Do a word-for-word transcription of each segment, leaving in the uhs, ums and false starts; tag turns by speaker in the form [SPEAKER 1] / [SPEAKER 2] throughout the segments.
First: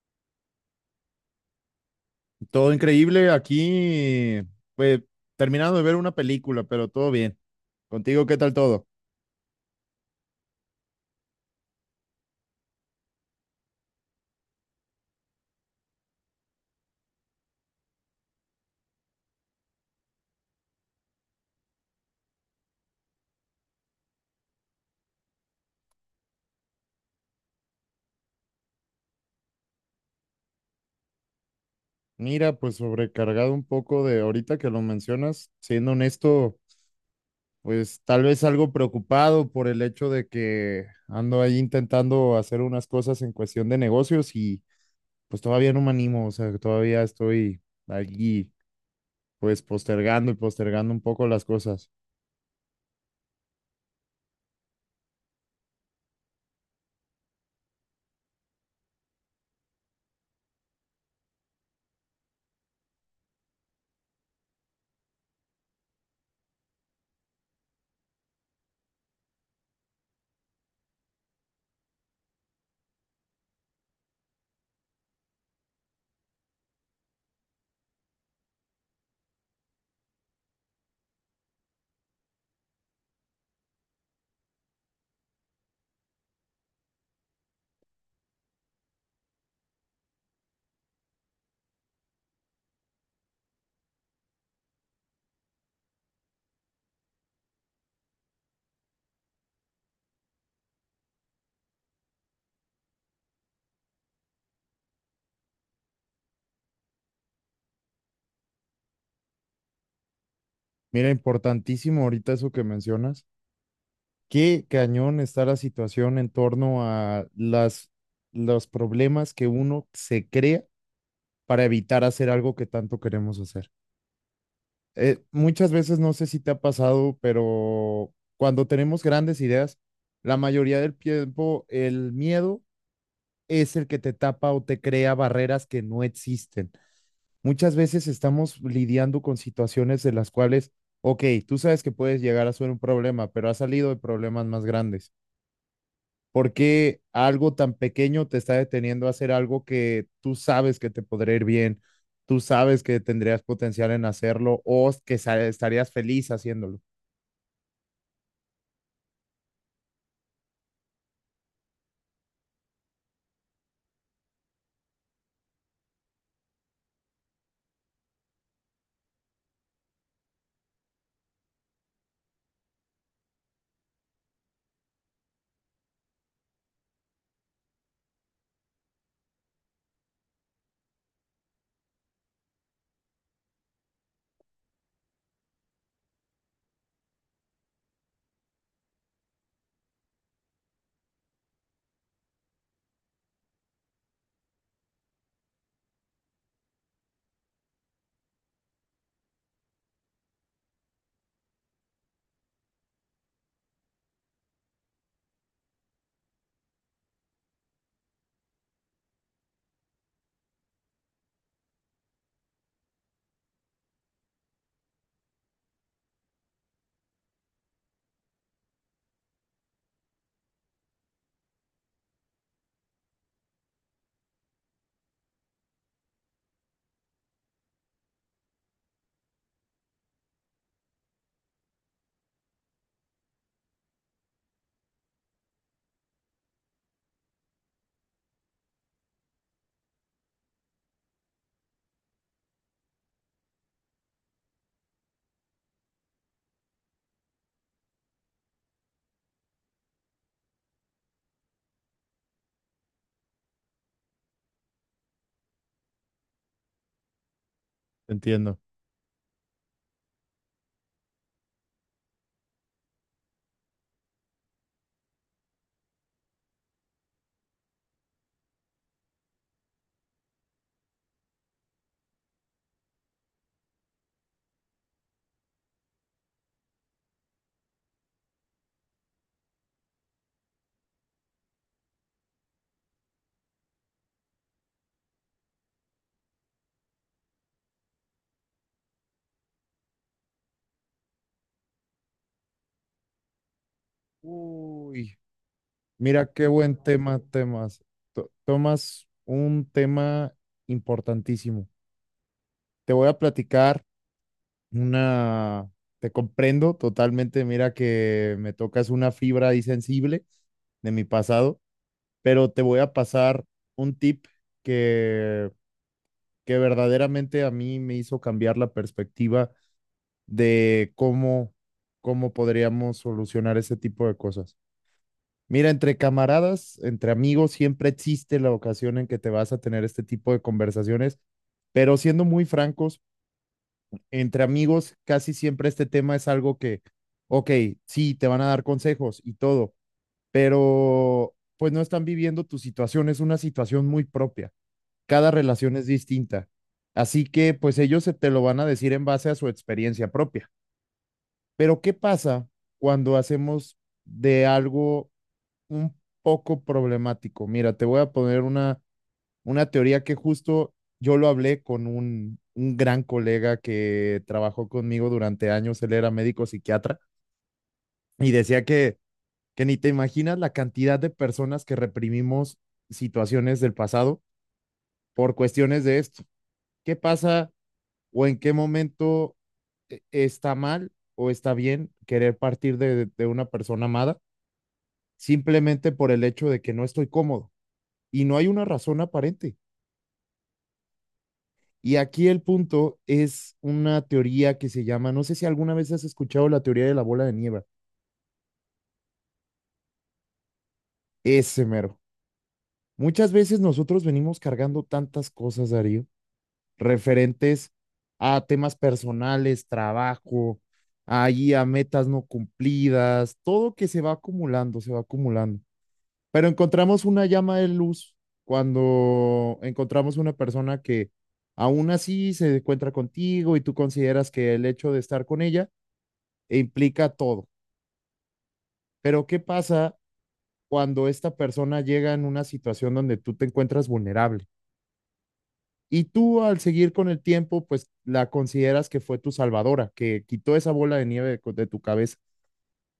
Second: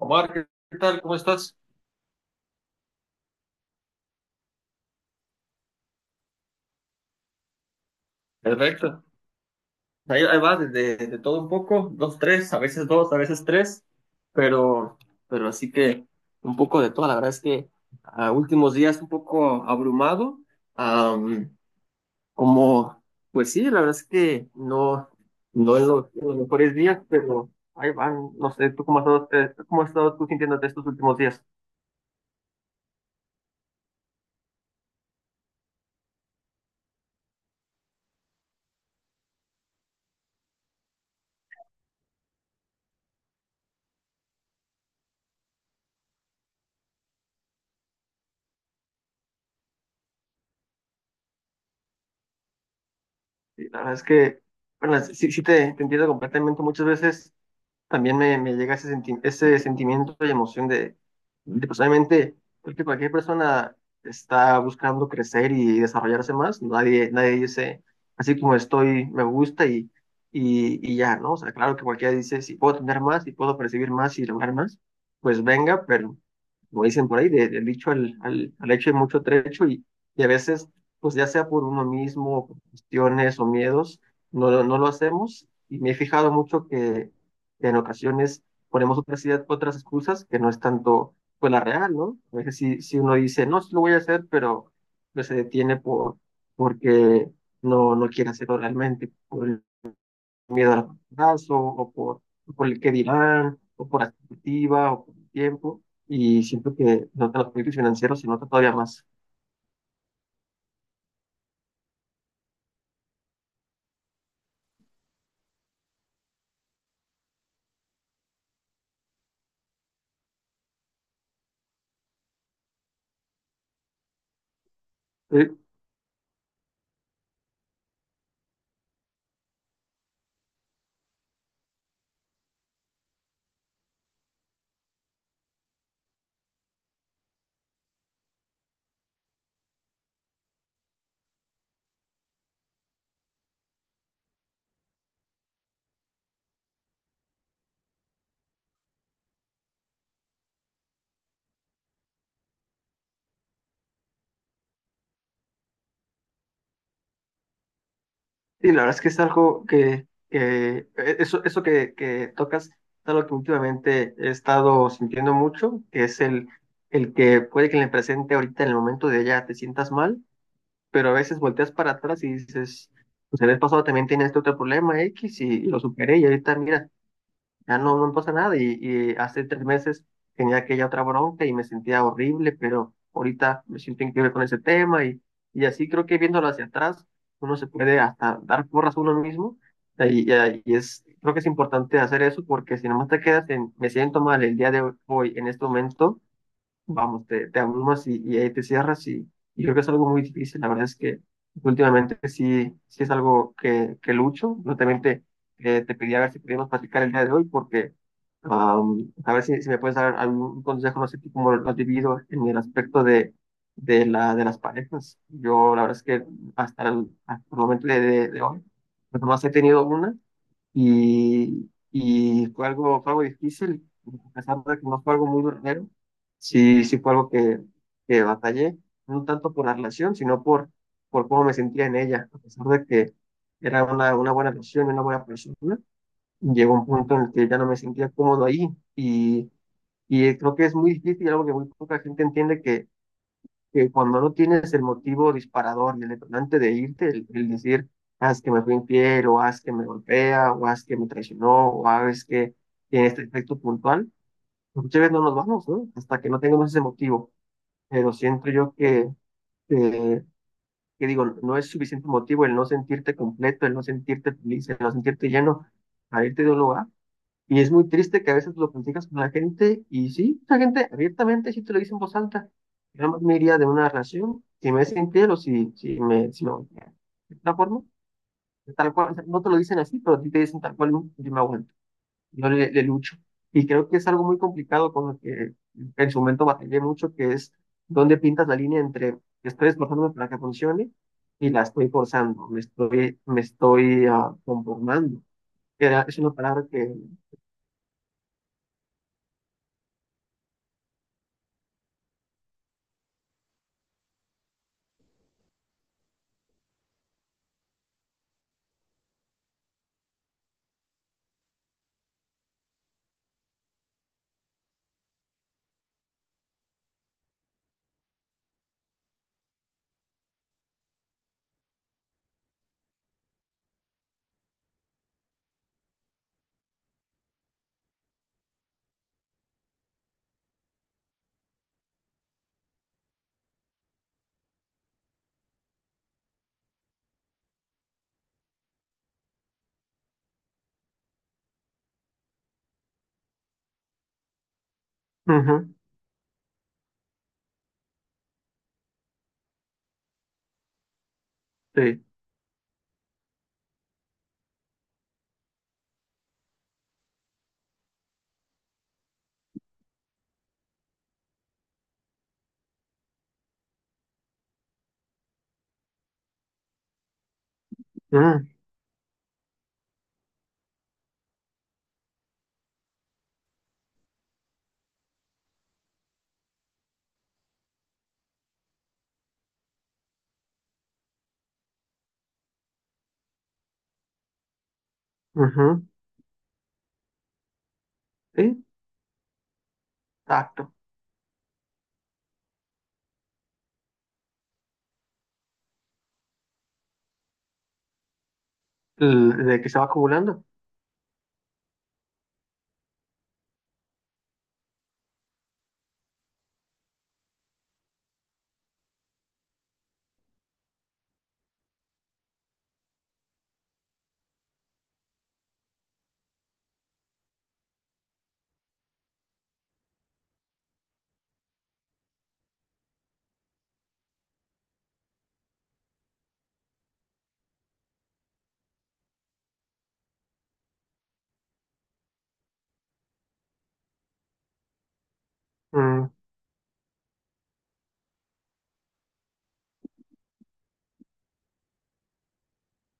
[SPEAKER 1] Omar, ¿qué tal? ¿Cómo estás?
[SPEAKER 2] Todo increíble aquí, pues terminando de ver una película, pero todo bien. Contigo, ¿qué tal todo?
[SPEAKER 1] Perfecto. Ahí, ahí va, de, de- de todo un poco, dos, tres, a veces dos, a veces tres, pero, pero así que un poco de todo. La verdad es que a últimos días un poco abrumado, am, como, pues sí, la verdad es que no, no en los, en los mejores días, pero ahí van, no sé, ¿tú cómo has estado, eh, cómo has estado tú sintiéndote estos últimos días?
[SPEAKER 2] Mira, pues sobrecargado un poco de ahorita que lo mencionas, siendo honesto, pues tal vez algo preocupado por el hecho de que ando ahí intentando hacer unas cosas en cuestión de negocios y pues todavía no me animo, o sea, que todavía estoy allí pues postergando y postergando un poco las cosas.
[SPEAKER 1] Sí, la verdad es que, bueno, sí, sí te, te entiendo completamente muchas veces. También me, me llega ese, senti- ese sentimiento y emoción de, de, pues obviamente, creo que cualquier persona está buscando crecer y desarrollarse más, nadie, nadie dice, así como estoy, me gusta y, y, y ya, ¿no? O sea, claro que cualquiera dice, si puedo tener más, si puedo percibir más y lograr más, pues venga, pero como dicen por ahí, de- del dicho al, al, al hecho hay mucho trecho y, y a veces, pues ya sea por uno mismo, por cuestiones o miedos, no, lo- no lo hacemos. Y me he fijado mucho que en ocasiones ponemos otras ideas, otras excusas que no es tanto pues la real, ¿no? A veces si, si uno dice, no, sí lo voy a hacer, pero pues, se detiene por, porque no, no quiere hacerlo realmente, por el miedo al fracaso, o por, por el que dirán, o por la expectativa, o por el tiempo, y siento que no tan los proyectos financieros se nota todavía más.
[SPEAKER 2] Mira, importantísimo ahorita eso que mencionas. Qué cañón está la situación en torno a las, los problemas que uno se crea para evitar hacer algo que tanto queremos hacer. Eh, muchas veces, no sé si te ha pasado, pero cuando tenemos grandes ideas, la mayoría del tiempo el miedo es el que te tapa o te crea barreras que no existen. Muchas veces estamos lidiando con situaciones de las cuales, ok, tú sabes que puedes llegar a ser un problema, pero ha salido de problemas más grandes. ¿Por qué algo tan pequeño te está deteniendo a hacer algo que tú sabes que te podría ir bien, tú sabes que tendrías potencial en hacerlo o que sa- estarías feliz haciéndolo?
[SPEAKER 1] Sí, la verdad es que es algo que, que e, eso, eso que, que tocas es algo que últimamente he estado sintiendo mucho, que es el, el que puede que en el presente ahorita en el momento de allá te sientas mal, pero a veces volteas para atrás y dices, pues el mes pasado también tenía este otro problema X y, y lo superé y ahorita mira, ya no, no pasa nada. Y, y hace tres meses tenía aquella otra bronca y me sentía horrible, pero ahorita me siento increíble con ese tema y, y así creo que viéndolo hacia atrás, uno se puede hasta dar porras a uno mismo. Y, y- ah, y es, creo que es importante hacer eso porque si nomás te quedas en, me siento mal el día de hoy, en este momento, vamos, te, te abrumas y, y ahí te cierras y, y creo que es algo muy difícil. La verdad es que últimamente sí, sí es algo que, que lucho. Yo también te, eh, te pedí a ver si podíamos platicar el día de hoy porque am, a ver si, si me puedes dar algún consejo, no sé tú cómo lo has vivido en el aspecto de, de, la, de las parejas. Yo la verdad es que hasta el, hasta el momento de, de, de hoy, pues nomás he tenido una y, y fue algo, fue algo difícil, a pesar de que no fue algo muy duradero, sí, sí fue algo que, que batallé, no tanto por la relación, sino por, por cómo me sentía en ella, a pesar de que era una, una buena relación, una buena persona, llegó un punto en el que ya no me sentía cómodo ahí y, y creo que es muy difícil, algo que muy poca gente entiende que cuando no tienes el motivo disparador y el detonante de irte, el, el decir, haz que me fue infiel, o haz que me golpea, o haz que me traicionó, o haz que tiene este efecto puntual, muchas veces no nos vamos, ¿no? Hasta que no tengamos ese motivo. Pero siento
[SPEAKER 2] Entiendo.
[SPEAKER 1] yo que, que, que digo, no es suficiente motivo el no sentirte completo, el no sentirte feliz, el no sentirte lleno para irte de un lugar. Y es muy triste que a veces lo platicas con la gente y sí, la gente abiertamente sí te lo dice en voz alta. Yo más me iría de una relación si me es infiel o si, si me... Si me golpea de tal forma, de tal cual, o sea, no te lo dicen así, pero a ti te dicen tal cual, yo me aguanto, yo le, le lucho. Y creo que es algo muy complicado con lo que en su momento batallé mucho, que es dónde pintas la línea entre estoy esforzándome para que funcione y la estoy forzando, me estoy, me estoy ah,
[SPEAKER 2] Uy,
[SPEAKER 1] conformando. Era, es
[SPEAKER 2] mira
[SPEAKER 1] una
[SPEAKER 2] qué
[SPEAKER 1] palabra
[SPEAKER 2] buen
[SPEAKER 1] que...
[SPEAKER 2] tema, temas. To- tomas un tema importantísimo. Te voy a platicar una, te comprendo totalmente, mira que me tocas una fibra ahí sensible de mi pasado. Pero te voy a pasar un tip que, que verdaderamente a mí me hizo cambiar la perspectiva de cómo, cómo podríamos solucionar ese tipo de cosas. Mira, entre camaradas, entre amigos, siempre existe la ocasión en que te vas a tener este tipo de conversaciones, pero siendo muy francos, entre amigos casi siempre este tema es algo que, ok, sí, te van a dar consejos y todo, pero pues no están viviendo tu situación, es una situación muy propia. Cada
[SPEAKER 1] ujú,
[SPEAKER 2] relación es distinta. Así que pues ellos se te lo van a decir en base a su experiencia propia. Pero ¿qué
[SPEAKER 1] sí.
[SPEAKER 2] pasa cuando hacemos de algo un poco problemático? Mira, te voy a poner una, una teoría que justo yo lo hablé con un, un gran colega que trabajó conmigo durante años, él era médico psiquiatra, y
[SPEAKER 1] Mm,
[SPEAKER 2] decía que, que ni te imaginas la cantidad de personas que reprimimos situaciones del pasado por cuestiones de esto. ¿Qué pasa o en qué momento eh, está mal o está bien querer partir de, de una persona amada
[SPEAKER 1] ujú.
[SPEAKER 2] simplemente por el hecho de que no estoy cómodo y no hay
[SPEAKER 1] Sí,
[SPEAKER 2] una razón aparente?
[SPEAKER 1] exacto.
[SPEAKER 2] Y aquí el punto es una teoría que se llama, no sé si alguna vez has escuchado la teoría de la bola de nieve,
[SPEAKER 1] L- De que se va acumulando.
[SPEAKER 2] ese mero. Muchas veces nosotros venimos cargando tantas cosas, Darío, referentes a temas personales, trabajo, ahí a metas no cumplidas, todo que se va acumulando, se va acumulando. Pero encontramos una llama de luz cuando encontramos una persona que aún así se encuentra contigo y tú consideras que el hecho de estar con ella implica todo. Pero ¿qué pasa cuando esta persona llega en una situación donde tú te encuentras vulnerable? Y
[SPEAKER 1] Mm,
[SPEAKER 2] tú al seguir con el tiempo, pues la consideras que fue tu salvadora, que quitó esa bola de nieve de, de tu cabeza,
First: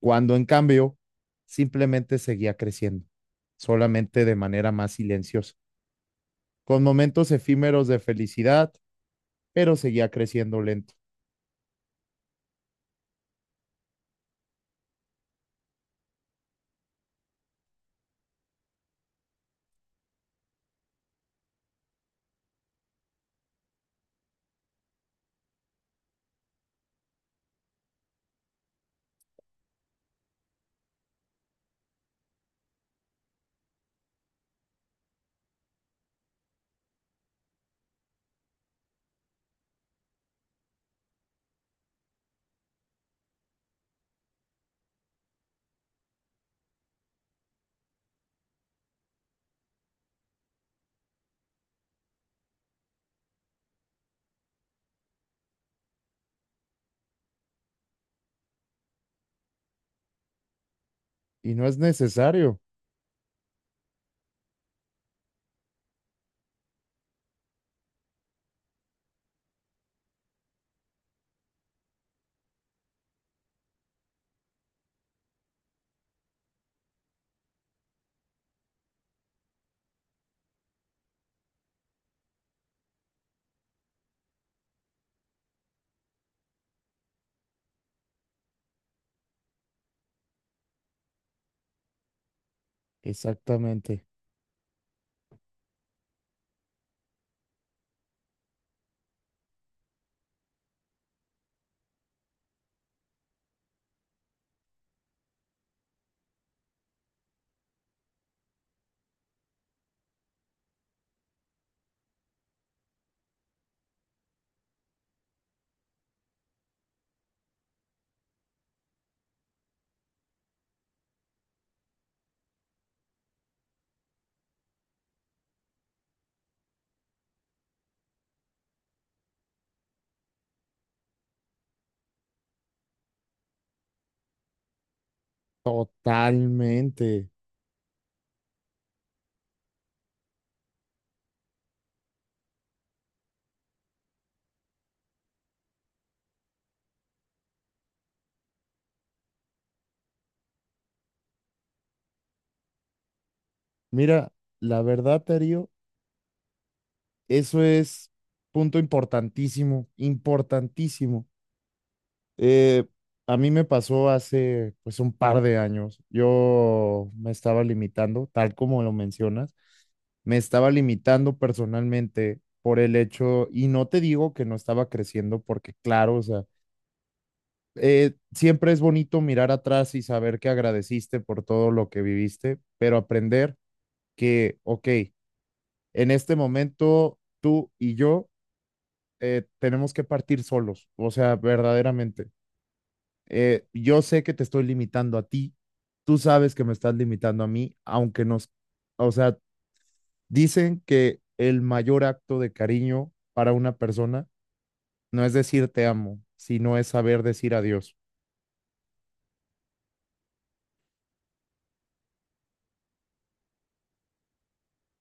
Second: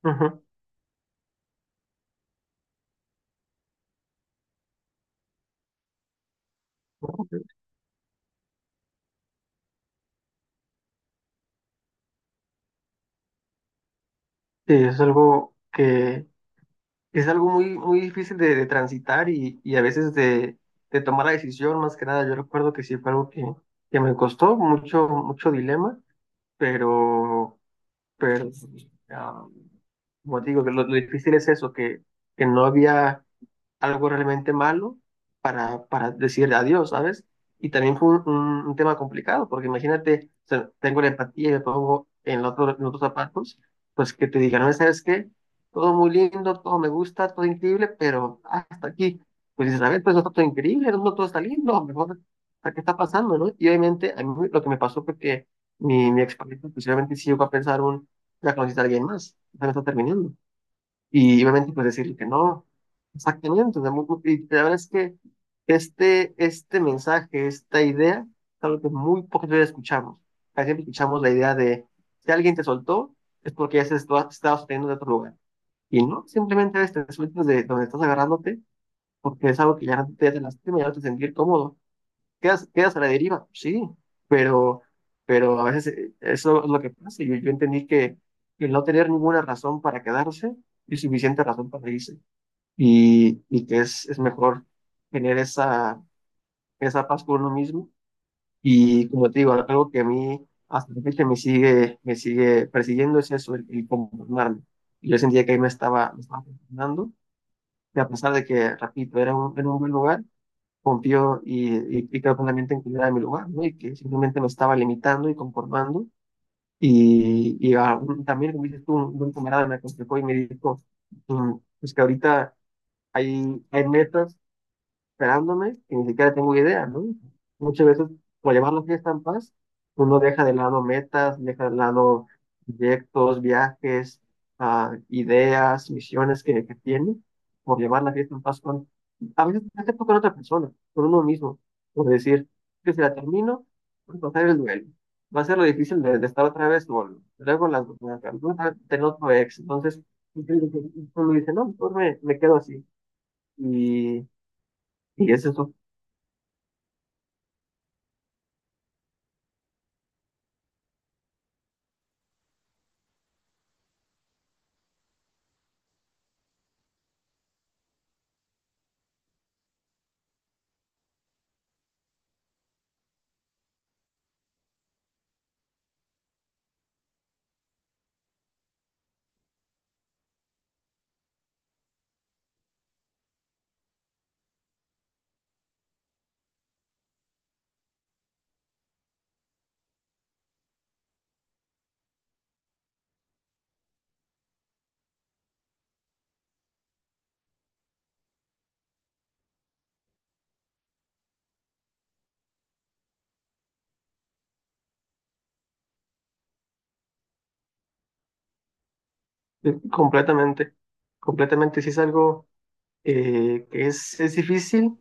[SPEAKER 2] cuando
[SPEAKER 1] ujú.
[SPEAKER 2] en cambio simplemente seguía creciendo, solamente de manera más silenciosa, con momentos efímeros de felicidad, pero seguía creciendo lento.
[SPEAKER 1] Sí, es algo que es algo muy, muy difícil de, de transitar y, y a veces de, de tomar la decisión, más que nada. Yo recuerdo que sí fue algo que, que me costó mucho, mucho dilema, pero, pero ah, como te digo, que lo, lo difícil es eso, que, que no había algo realmente malo para, para decir adiós, ¿sabes? Y también fue un, un- un tema complicado, porque imagínate, o sea, tengo la empatía y me pongo en los otro, en los otros zapatos, pues que te digan, no, ¿sabes qué? Todo muy lindo, todo me gusta, todo increíble, pero hasta aquí, pues dices, a ver, pues no está todo increíble, no, no todo está lindo, mejor, ¿a ¿qué está pasando, no? Y obviamente a mí lo que me pasó fue que mi, mi expareja, pues obviamente sí llegó a pensar un, ya conociste a alguien más, ya me está terminando. Y
[SPEAKER 2] Y no
[SPEAKER 1] obviamente
[SPEAKER 2] es
[SPEAKER 1] pues decirle que
[SPEAKER 2] necesario.
[SPEAKER 1] no, exactamente. O sea, muy- muy- y la verdad es que este, este mensaje, esta idea, es algo que muy pocas veces escuchamos. Casi siempre escuchamos la idea de, si alguien te soltó, es porque ya se está- estaba sosteniendo de otro lugar. Y no, simplemente a veces te sueltas de donde estás agarrándote, porque es algo que ya no te hace lastima, ya no te hace sentir cómodo, quedas, quedas a la deriva, sí, pero, pero a veces eh, eso es lo que pasa. Yo, yo entendí que el no tener ninguna razón para quedarse es suficiente razón para irse y, y que
[SPEAKER 2] Exactamente.
[SPEAKER 1] es, es mejor tener esa, esa paz con uno mismo. Y como te digo, algo que a mí hasta la fecha me sigue, me sigue persiguiendo es eso, el, el conformarme. Yo sentía que ahí me estaba, me estaba conformando, y a pesar de que, repito, era un, era un buen lugar confió y, y, y, quedó totalmente inclinada en mi lugar, ¿no? Y que simplemente me estaba limitando y conformando. Y, y a un- también, como dices tú, un, un camarada me aconsejó y me dijo, mm, pues que ahorita hay, hay metas esperándome y ni siquiera tengo idea, ¿no? Muchas veces, por llevar la fiesta en paz, uno deja de lado metas, deja de lado proyectos, viajes, ah, ideas, misiones que, que tiene,
[SPEAKER 2] Totalmente.
[SPEAKER 1] por llevar la fiesta en paz con, a veces no tiempo con otra persona, con uno mismo, por decir, que si la termino, voy a pasar el duelo. Va a ser lo difícil de, de estar otra vez solo. Luego la, la, la- tener otro ex. Entonces, uno dice, no, mejor me, me quedo así. Y,
[SPEAKER 2] Mira, la verdad,
[SPEAKER 1] y
[SPEAKER 2] Darío,
[SPEAKER 1] eso.
[SPEAKER 2] eso es punto importantísimo, importantísimo. Eh, a mí me pasó hace pues un par de años. Yo me estaba limitando, tal como lo mencionas, me estaba limitando personalmente por el hecho, y no te digo que no estaba creciendo, porque claro, o sea, eh, siempre es bonito mirar atrás y saber que agradeciste por todo lo que viviste, pero aprender que, ok, en este momento tú y yo eh, tenemos que partir solos, o sea, verdaderamente. eh, yo sé que te estoy limitando a ti, tú sabes que me estás limitando a mí, aunque nos, o sea, dicen que el mayor acto de cariño para una persona no es decir te amo, sino es saber decir adiós.
[SPEAKER 1] Eh, Completamente, completamente. Sí es algo eh, que es, es difícil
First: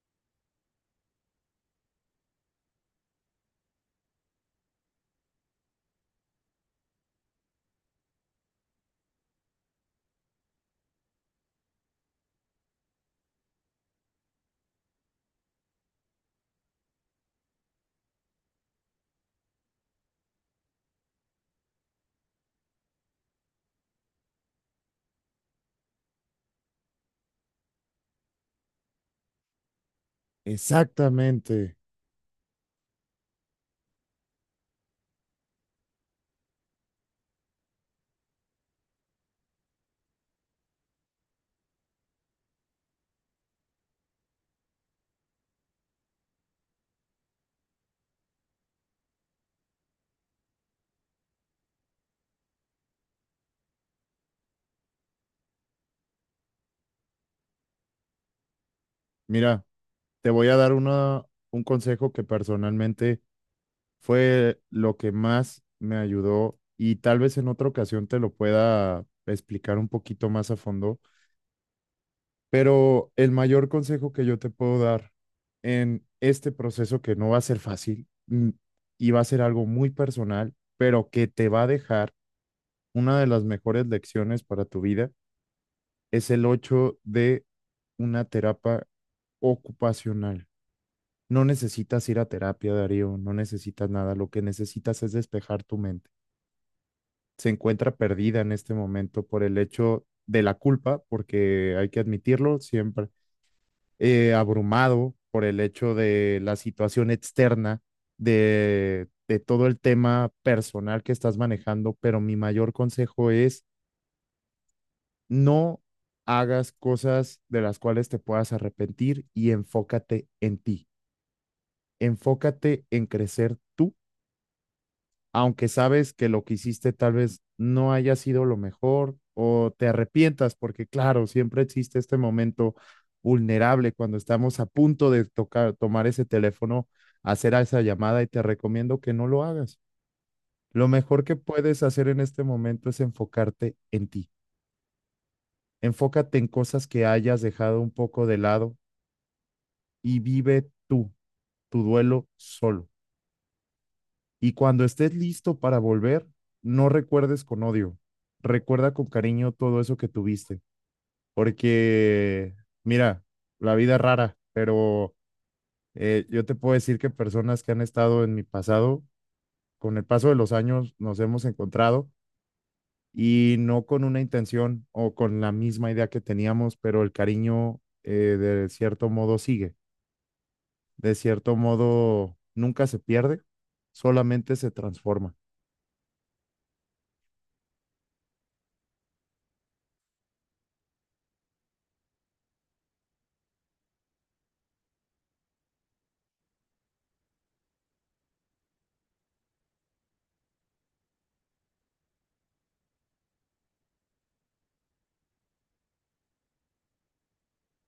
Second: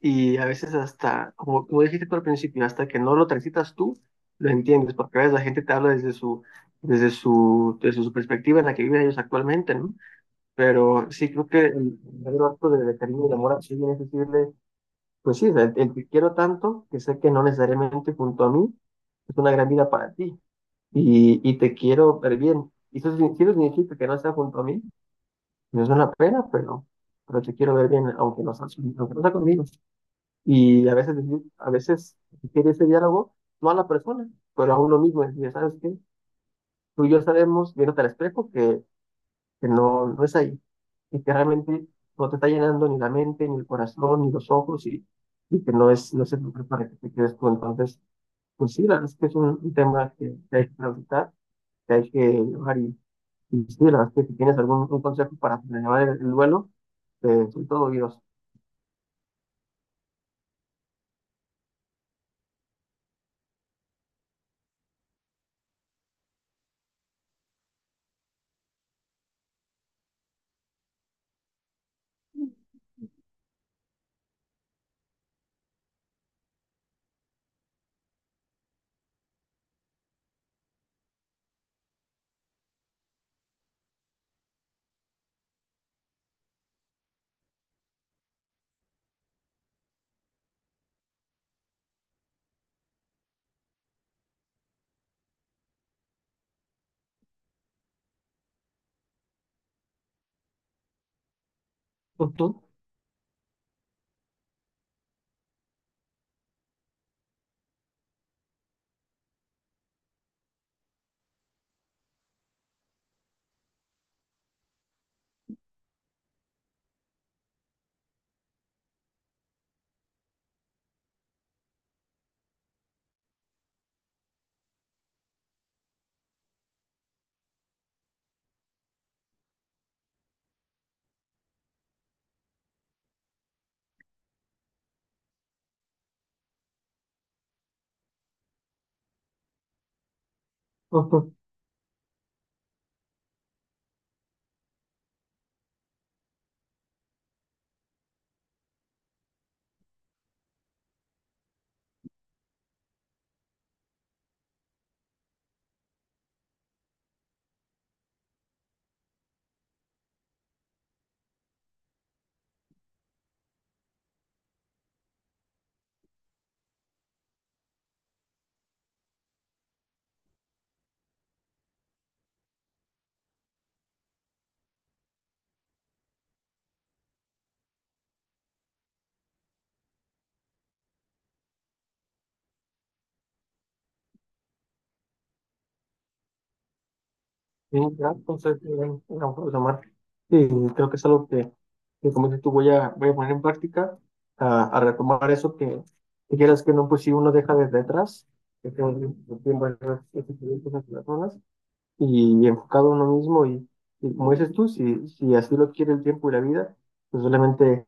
[SPEAKER 1] y a veces hasta, como, como dijiste tú al principio, hasta que no lo transitas tú, lo entiendes, porque a veces la gente te habla desde su, desde su, desde su perspectiva en la que viven ellos actualmente, ¿no? Pero sí creo que el verdadero acto de, de cariño y de amor así es decirle, pues sí, el, el que quiero tanto, que sé que no necesariamente junto a mí, es una gran vida para ti y, y te quiero ver bien. Y eso, sí- sí lo significa que no está junto a mí no es una pena, pero, pero te quiero ver bien, aunque no seas, aunque no sea conmigo. Y a veces, a
[SPEAKER 2] Exactamente.
[SPEAKER 1] veces quiere ese diálogo, no a la persona, pero a uno mismo. Es decir, ¿sabes que tú y yo sabemos, viéndote al espejo, que, que no, no es ahí. Y que realmente no te está llenando ni la mente, ni el corazón, ni los ojos, y, y que no es, no es el lugar para que te quedes tú. Entonces, pues sí, la verdad es que es un, un tema que, que hay que transitar, que hay que llevar y sí, la verdad es que si tienes algún un consejo para llevar el, el duelo, eh, soy todo oídos.
[SPEAKER 2] Mira, te voy a dar una, un consejo que personalmente fue lo que más me ayudó y tal vez en otra ocasión te lo pueda explicar un poquito más a fondo. Pero el mayor consejo que yo te puedo dar en este proceso que no va a ser fácil, mm, y va a ser algo muy personal, pero que te va a dejar una de las mejores lecciones para tu vida, es el ocho de una terapia ocupacional. No necesitas ir a terapia, Darío, no necesitas nada, lo que necesitas es despejar tu mente. Se encuentra perdida en este momento por el hecho de la culpa, porque hay que
[SPEAKER 1] Ujú,
[SPEAKER 2] admitirlo siempre, eh, abrumado por el hecho de la situación externa, de, de todo el tema personal que estás manejando, pero mi mayor consejo es no hagas cosas de las cuales te puedas arrepentir y enfócate en ti, enfócate en crecer tú aunque sabes que lo que hiciste tal vez no haya sido lo mejor o te arrepientas, porque claro, siempre existe este momento vulnerable cuando estamos a punto de tocar, tomar ese teléfono, hacer esa llamada y te recomiendo que no lo hagas. Lo mejor
[SPEAKER 1] ujú.
[SPEAKER 2] que puedes hacer en este momento es enfocarte en ti. Enfócate en cosas que hayas dejado un poco de lado y vive tú, tu duelo solo. Y cuando estés listo para volver, no recuerdes con odio, recuerda con cariño todo eso que tuviste, porque mira, la vida es rara, pero eh, yo te puedo decir que personas que han estado en mi pasado, con el paso de los años nos hemos encontrado y no con una intención o con la misma idea que teníamos, pero el cariño, eh, de cierto modo sigue, de cierto modo nunca se pierde, solamente se transforma.
[SPEAKER 1] Sí, ya, entonces, eh, no puedo tomar. Sí, creo que es algo que, que como dices tú, voy a, voy a poner en práctica, a, a retomar eso que, que quieras que no, pues si uno deja desde atrás, que tengo un tiempo de esas personas, y enfocado a uno mismo y, y como dices tú, si, si así lo quiere el tiempo y la vida, pues solamente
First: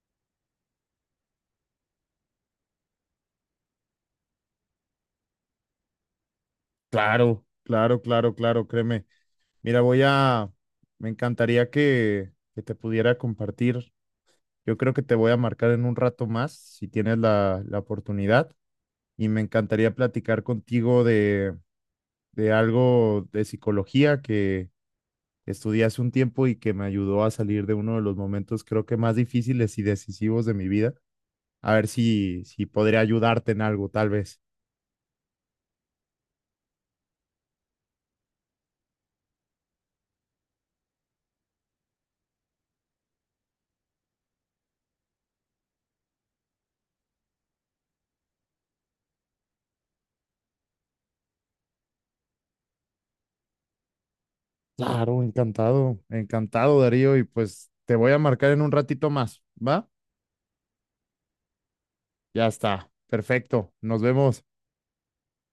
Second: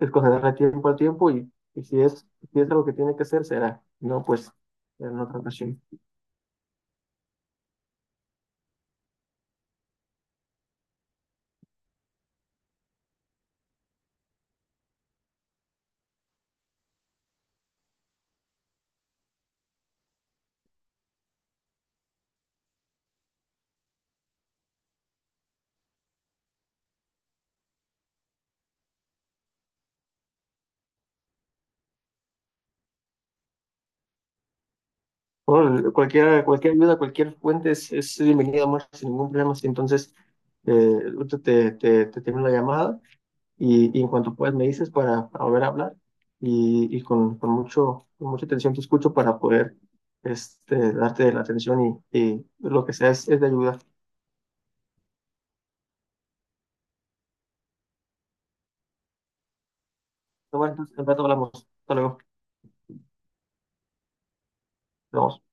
[SPEAKER 1] es concederle tiempo al tiempo y, y si es, si es algo que tiene que hacer, será, no, pues en otra ocasión.
[SPEAKER 2] Claro, claro, claro, claro, créeme. Mira, voy a, me encantaría que, que te pudiera compartir. Yo creo que te voy a marcar en un rato más, si tienes la, la oportunidad, y me encantaría platicar contigo de, de algo de psicología que estudié hace un tiempo y que me ayudó a salir de uno de los momentos, creo que más difíciles y decisivos de mi vida. A ver si, si podría ayudarte en algo, tal vez.
[SPEAKER 1] Bueno, cualquier, cualquier ayuda, cualquier fuente es, es bienvenida, Omar, sin ningún problema. Sí, entonces, eh, ahorita te, te, te termino la llamada. Y, y en cuanto puedas me dices para, para volver a hablar y, y con, con mucho, con mucha atención te escucho para poder este, darte la atención y, y lo que sea es, es de ayuda.
[SPEAKER 2] Claro, encantado, encantado, Darío, y pues te voy a marcar en un ratito más, ¿va?
[SPEAKER 1] Bueno, entonces, en rato hablamos. Hasta luego.
[SPEAKER 2] Ya está, perfecto, nos vemos.
[SPEAKER 1] Nos vemos.